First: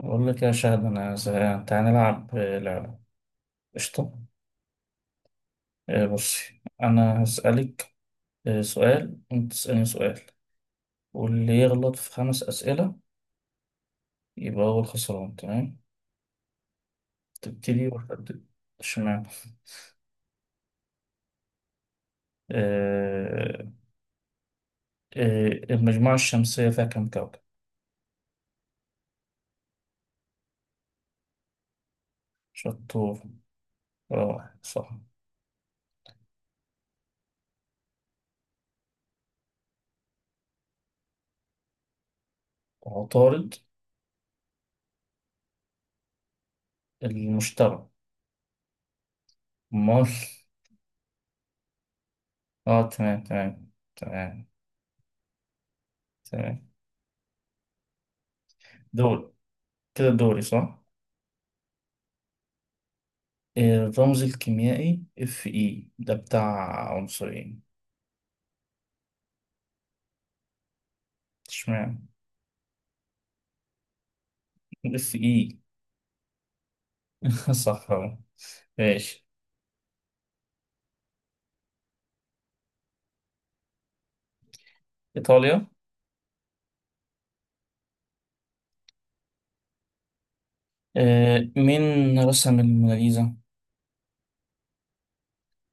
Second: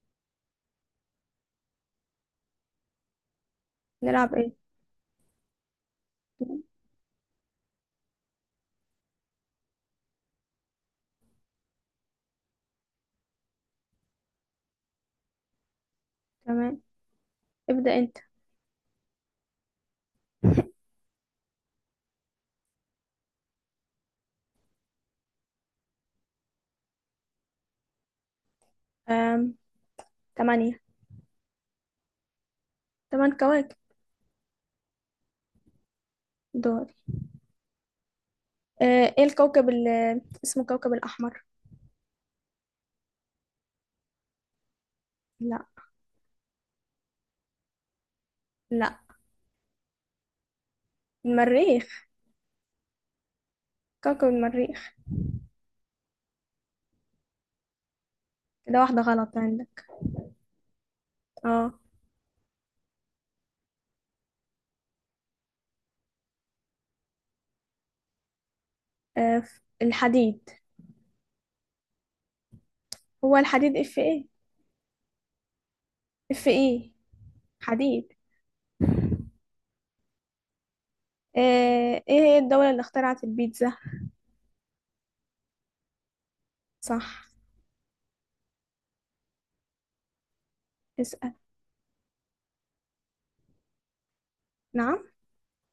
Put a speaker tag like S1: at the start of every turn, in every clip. S1: أقول لك يا شاهد، أنا زهقان. تعالى نلعب لعبة. قشطة.
S2: نلعب ايه؟
S1: بصي أنا هسألك سؤال، وأنت تسألني سؤال. واللي يغلط في خمس أسئلة يبقى هو الخسران. تمام؟
S2: تمام.
S1: تبتدي
S2: ابدأ
S1: ولا
S2: انت.
S1: أبتدي؟ اشمعنى. آه، المجموعة الشمسية فيها كم كوكب؟
S2: أم... تمانية.
S1: شطور.
S2: تمن كواكب
S1: روعة، صح.
S2: دول. ايه الكوكب اللي اسمه كوكب الأحمر؟
S1: عطارد.
S2: لا.
S1: المشتري.
S2: لا.
S1: أمال.
S2: المريخ.
S1: آه، تمام، تمام.
S2: كوكب
S1: تمام،
S2: المريخ.
S1: تمام.
S2: كده واحدة
S1: دول.
S2: غلط عندك.
S1: كده دوري، صح؟
S2: اه.
S1: الرمز الكيميائي اف اي ده بتاع عنصرين.
S2: الحديد.
S1: اشمعنى.
S2: هو الحديد اف ايه؟
S1: اف اي.
S2: اف ايه.
S1: صح
S2: حديد.
S1: أهو. ماشي.
S2: ايه هي الدولة اللي اخترعت البيتزا؟
S1: ايطاليا.
S2: صح. اسأل.
S1: مين رسم الموناليزا.
S2: نعم.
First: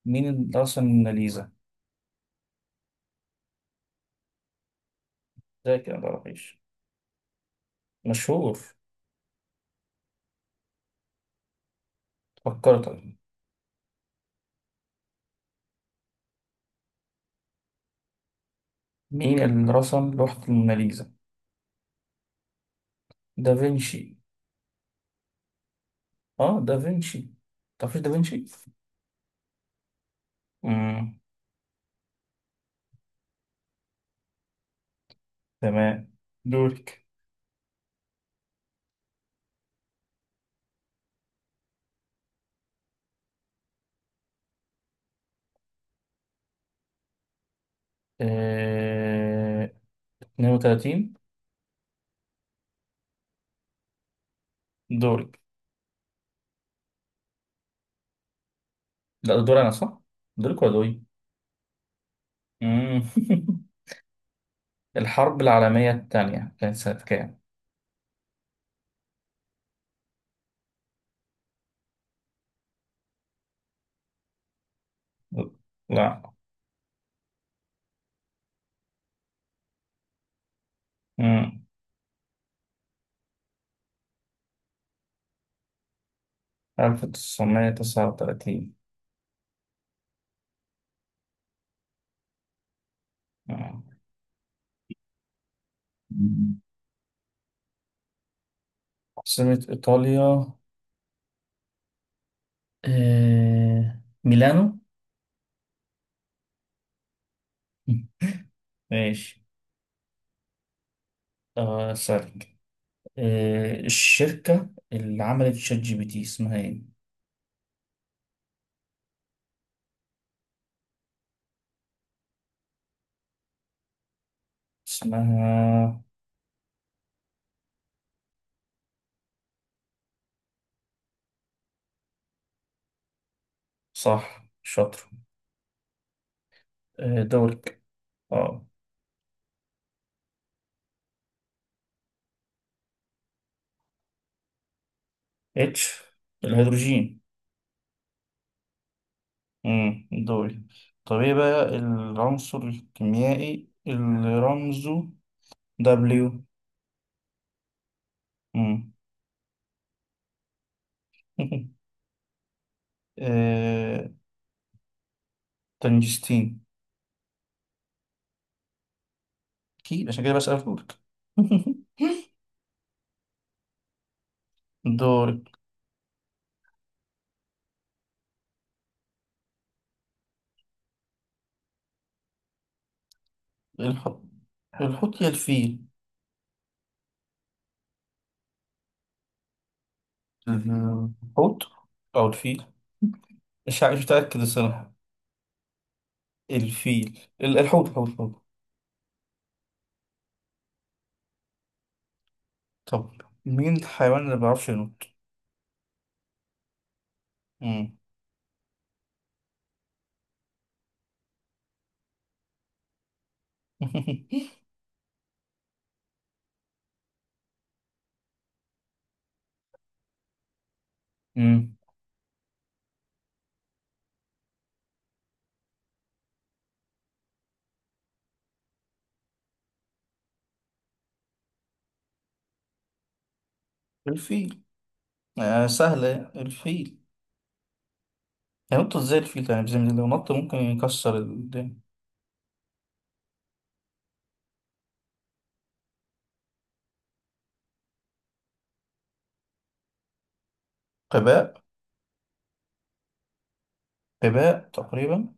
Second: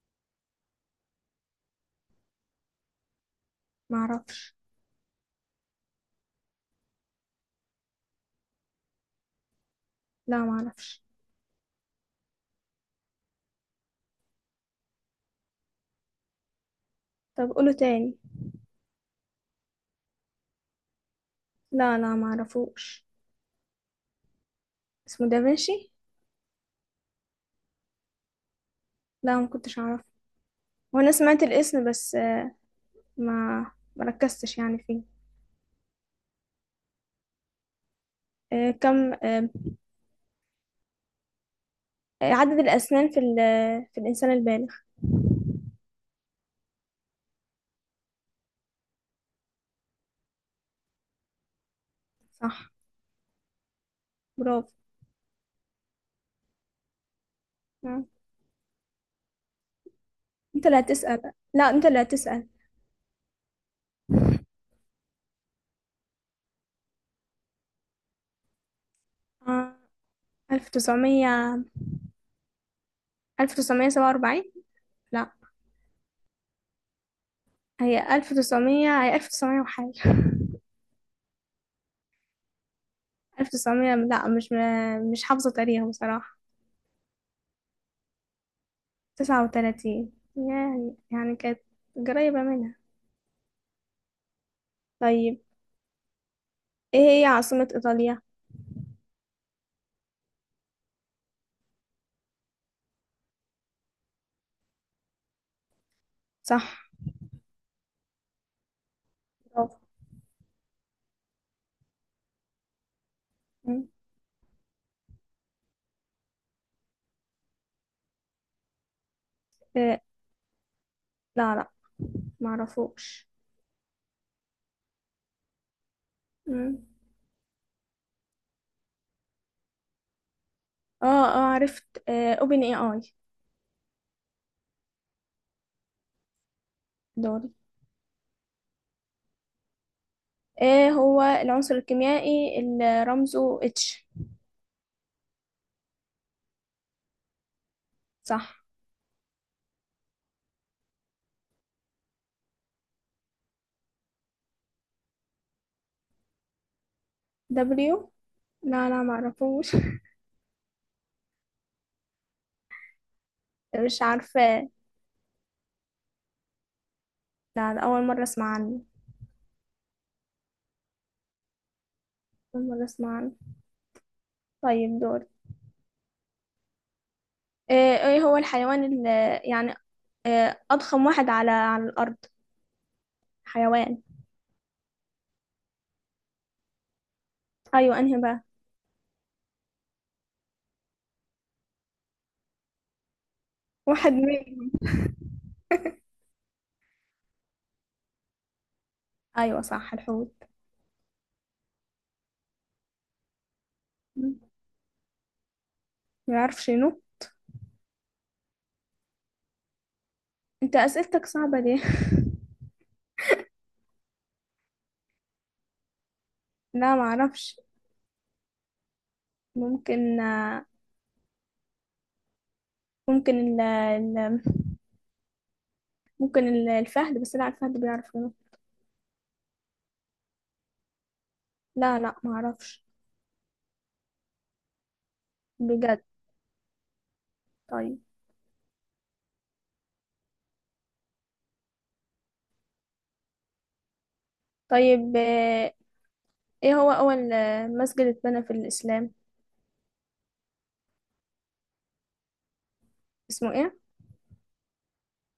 S1: مين اللي رسم الموناليزا؟
S2: معرفش.
S1: ده كده متعرفيش مشهور.
S2: لا معرفش.
S1: فكرت أهو.
S2: طب قوله تاني.
S1: مين اللي رسم لوحة الموناليزا؟
S2: لا لا معرفوش.
S1: دافنشي.
S2: اسمه دافنشي.
S1: اه، دافنشي. تعرفيش دافنشي؟
S2: لا ما كنتش اعرف. وانا
S1: مم.
S2: سمعت الاسم بس، ما مركزتش يعني فيه.
S1: تمام. دورك.
S2: كم عدد الاسنان في في الانسان البالغ؟
S1: آه... 32.
S2: صح. برافو.
S1: دورك.
S2: آه.
S1: لا، ده دول انا صح. دولك
S2: انت
S1: ولا
S2: اللي
S1: دولي؟
S2: هتسأل، لا انت اللي هتسأل.
S1: مم. الحرب العالمية الثانية كانت سنة كام؟
S2: آه، 1900. 1947. لا.
S1: لا.
S2: هي 1900، هي 1900 وحاجة.
S1: مم.
S2: 1900. لا، مش حافظة تاريخ بصراحة.
S1: 1939.
S2: 39، يعني كانت قريبة منها.
S1: مم.
S2: طيب، ايه هي عاصمة ايطاليا؟
S1: عاصمة إيطاليا ميلانو.
S2: صح.
S1: مم. ماشي.
S2: برافو.
S1: سألك.
S2: مم.
S1: الشركة اللي عملت شات جي بي تي اسمها ايه؟
S2: إيه. لا لا معرفوش.
S1: اسمها.
S2: مم. اه اه عرفت. اوبن اي اي.
S1: صح، شاطر.
S2: دوري.
S1: دورك. اه.
S2: ايه هو العنصر الكيميائي اللي رمزه اتش؟
S1: اتش. الهيدروجين.
S2: صح.
S1: دوري. طب ايه بقى العنصر الكيميائي اللي رمزه دبليو؟
S2: دبليو. لا
S1: امم.
S2: لا معرفوش. مش
S1: آه...
S2: عارفة.
S1: تنجستين.
S2: لا، ده أول مرة أسمع عنه.
S1: اكيد، عشان كده بسأل لك.
S2: أول مرة أسمع عنه. طيب دور.
S1: دوري.
S2: إيه هو الحيوان اللي، يعني، إيه أضخم واحد على الأرض؟ حيوان.
S1: الحوت. الحوت يا الفيل.
S2: أيوة أنهي بقى؟
S1: الحوت او الفيل. مش
S2: واحد
S1: متأكد
S2: منهم.
S1: الصراحة. الحوت، الحوت، الحوت.
S2: أيوة صح الحوت.
S1: طب، مين الحيوان
S2: م.
S1: اللي ما بيعرفش ينط؟
S2: ما يعرف شنو؟
S1: امم.
S2: أنت أسئلتك صعبة دي. لا ما أعرفش. ممكن،
S1: امم.
S2: ممكن ممكن الفهد. بس لا، الفهد بيعرف ينط. لا لا ما اعرفش.
S1: الفيل. آه،
S2: بجد.
S1: سهلة، الفيل.
S2: طيب.
S1: ينط ازاي الفيل ده؟ يعني بزي لو نط ممكن يكسر الدنيا.
S2: طيب ايه هو اول مسجد اتبنى في الاسلام؟
S1: قباء.
S2: اسمه ايه؟
S1: قباء تقريبا.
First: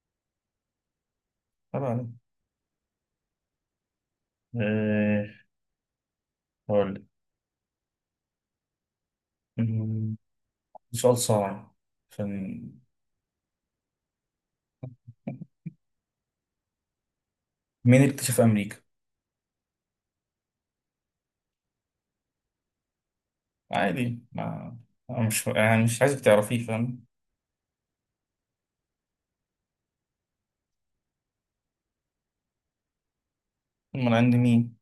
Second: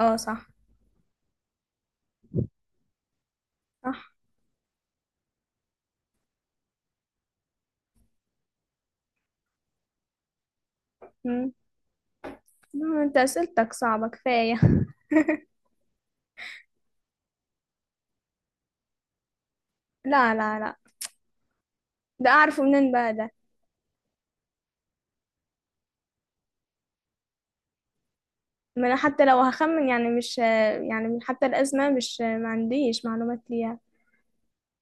S2: اه صح.
S1: قباء عليه.
S2: صح.
S1: إيه، هقول لك. أمم، سؤال
S2: مم.
S1: صعب. عشان
S2: لا، انت اسئلتك صعبة كفاية.
S1: مين اكتشف أمريكا؟
S2: لا لا لا، ده اعرفه منين بقى ده.
S1: عادي. ما أنا مش، يعني مش عايزك تعرفيه، فاهم؟
S2: ما انا حتى لو هخمن، يعني مش يعني من حتى الازمة، مش ما عنديش معلومات ليها.
S1: أمال عند مين؟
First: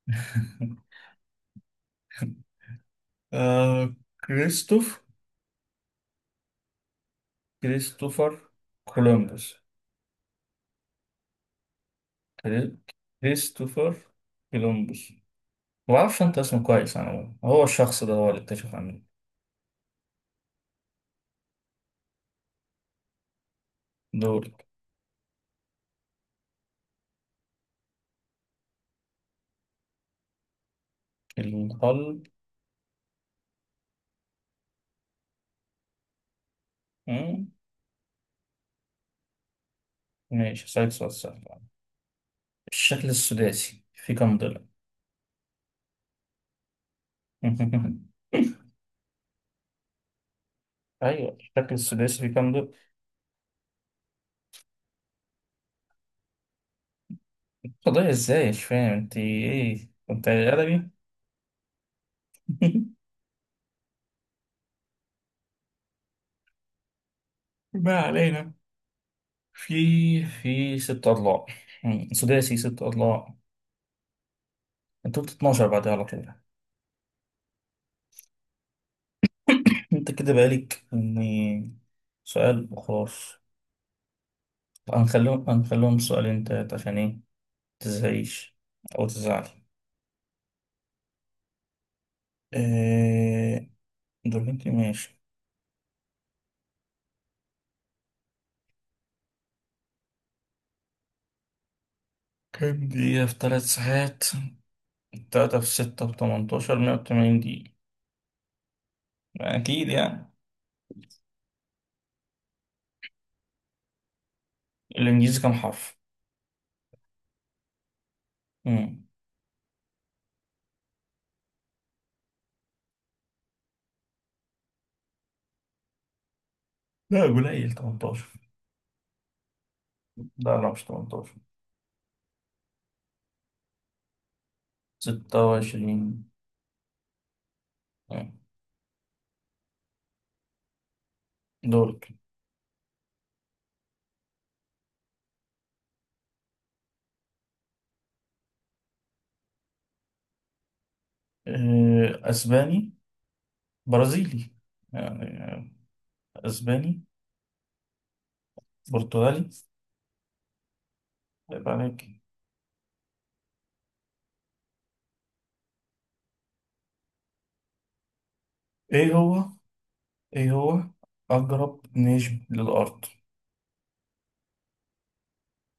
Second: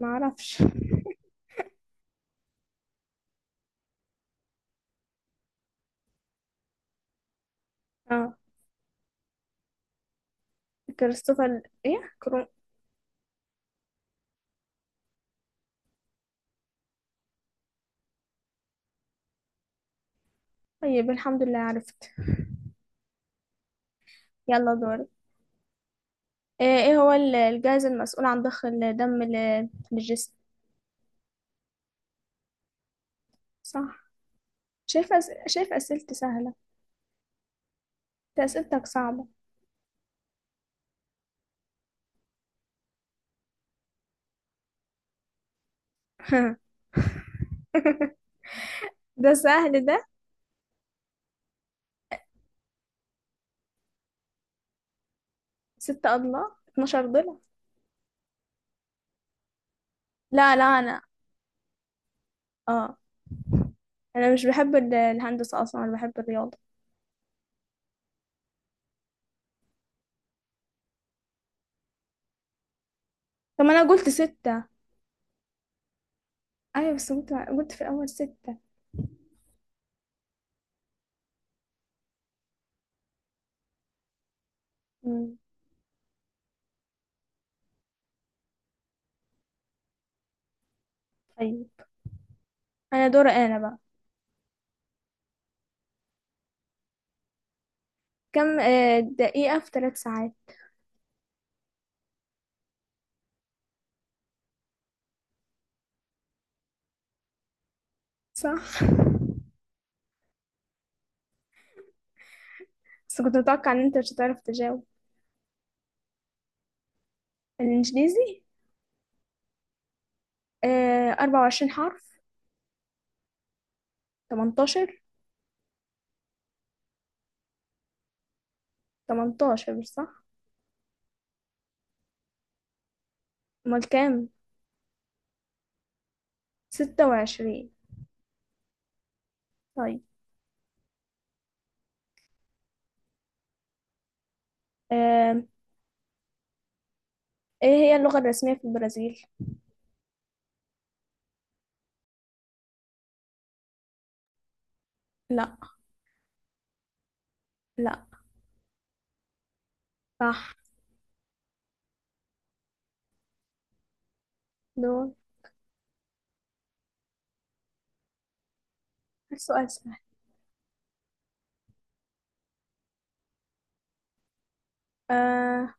S2: ما اعرفش.
S1: آه... كريستوف
S2: اه.
S1: كريستوفر كولومبوس.
S2: كريستوفر ايه كرو.
S1: كري- كريستوفر كولومبوس. ما أعرفش أنت اسمه كويس. أنا هو، الشخص ده هو اللي اكتشف أمريكا.
S2: طيب الحمد لله عرفت.
S1: دول.
S2: يلا دور. ايه هو الجهاز المسؤول عن ضخ الدم للجسم؟
S1: القلب.
S2: صح. شايف أسئلتي سهلة.
S1: مم.
S2: انت أسئلتك صعبة.
S1: ماشي، هسألك سؤال سهل. الشكل السداسي في كم ضلع؟
S2: ده سهل ده.
S1: أيوه، الشكل السداسي في كم ضلع؟
S2: ستة أضلاع. 12 ضلع.
S1: قضية إزاي؟ مش فاهم أنت إيه؟ أنت
S2: لا لا
S1: أدبي؟
S2: أنا. اه. أنا مش بحب الهندسة أصلا، أنا بحب الرياضة.
S1: ما علينا. في في ست أضلاع. مم. سداسي ست أضلاع.
S2: طب ما أنا قلت ستة.
S1: أنت قلت 12 بعدها على طول.
S2: أيوة بس قلت في الأول ستة.
S1: أنت كده بقالك إني سؤال وخلاص.
S2: مم.
S1: هنخليهم هنخليهم سؤالين تلاتة، عشان إيه؟ متزهقيش أو تزعلي.
S2: طيب. أنا دوري أنا
S1: أه...
S2: بقى.
S1: دول. أنت ماشي.
S2: كم دقيقة في ثلاث ساعات؟
S1: كام دقيقة في 3 ساعات؟ تلاتة في ستة في 18. 180 دقيقة.
S2: صح.
S1: أكيد يعني.
S2: بس كنت متوقع إن أنت مش هتعرف تجاوب.
S1: الإنجليزي كام حرف؟
S2: الإنجليزي،
S1: مم.
S2: أربعة وعشرين حرف. تمنتاشر.
S1: لا، قليل 18.
S2: تمنتاشر صح.
S1: لا، لا، مش 18.
S2: امال كام؟
S1: 26.
S2: ستة وعشرين.
S1: مم.
S2: طيب.
S1: دول.
S2: آم، ايه هي اللغة الرسمية في البرازيل؟
S1: أسباني. برازيلي يعني.
S2: لا.
S1: أسباني.
S2: لا.
S1: برتغالي.
S2: صح.
S1: طيب، عليك.
S2: دول.
S1: إيه هو.
S2: السؤال سهل.
S1: إيه هو أقرب نجم للأرض؟
S2: آه،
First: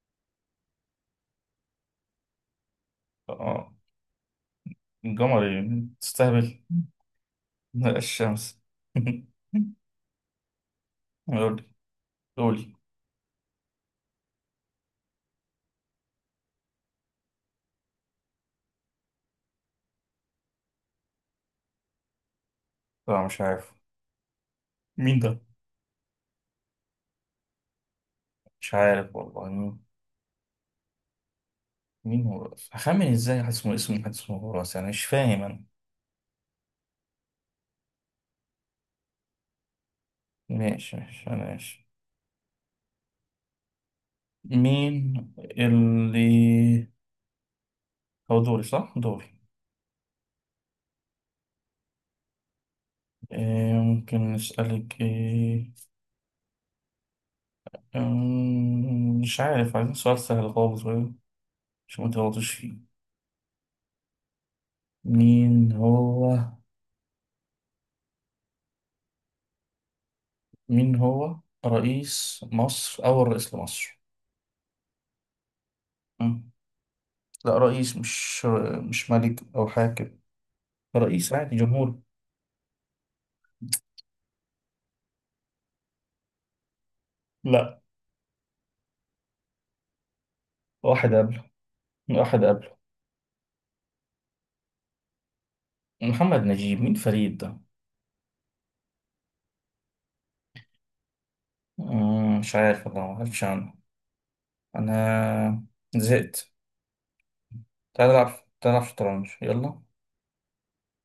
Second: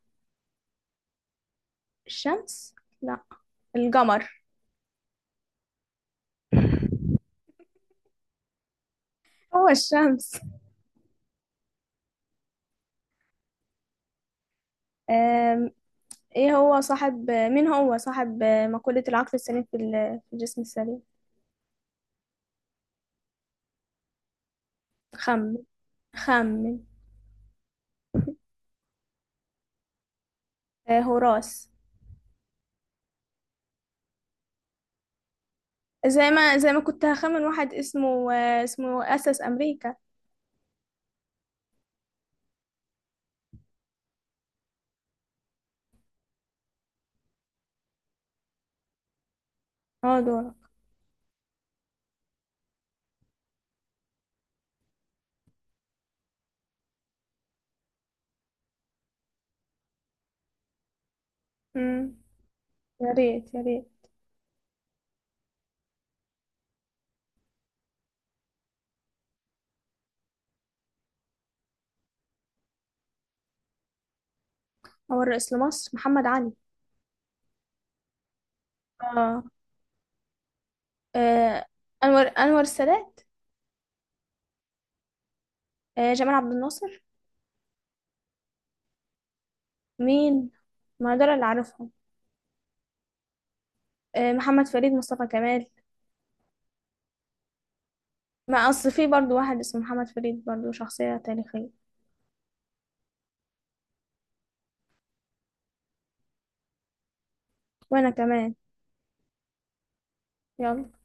S2: الشمس. لا.
S1: آه.
S2: القمر.
S1: القمر إيه؟ تستهبل. لا، الشمس.
S2: هو الشمس.
S1: قولي. قولي.
S2: آم، ايه هو صاحب مين هو صاحب مقولة العقل السليم في في الجسم السليم؟
S1: لا، مش عارف. مين ده؟
S2: خمن. خمن.
S1: مش عارف والله مين.
S2: آه، هوراس.
S1: مين هو هخمن ازاي؟ حد اسمه حد اسمه هوراس، يعني مش فاهم انا.
S2: زي ما كنت هخمن واحد اسمه أسس أمريكا.
S1: ماشي، ماشي، ماشي. مين اللي. هو دوري، صح؟ دوري.
S2: اه.
S1: إيه ممكن نسألك ايه. مش عارف. عايزين سؤال سهل خالص بقى، عشان ما
S2: دول.
S1: تغلطش فيه.
S2: يا ريت يا ريت.
S1: مين هو. مين هو رئيس مصر، أول رئيس لمصر؟
S2: أول رئيس لمصر محمد
S1: أمم،
S2: علي.
S1: لا، رئيس. مش ملك
S2: آه.
S1: أو حاكم. رئيس عادي،
S2: آه.
S1: جمهور.
S2: أنور السادات. جمال عبد الناصر.
S1: لا.
S2: مين؟
S1: واحد
S2: ما دول
S1: قبله.
S2: اللي عارفهم.
S1: واحد قبله.
S2: محمد فريد، مصطفى كمال.
S1: محمد نجيب. مين فريد ده؟
S2: ما أصل في برضو واحد اسمه محمد فريد، برضو شخصية تاريخية.
S1: مش عارف والله، ما عارفش عنه. انا زهقت.
S2: وأنا
S1: تعال العب.
S2: كمان.
S1: تعال العب شطرنج، يلا.
S2: يلا.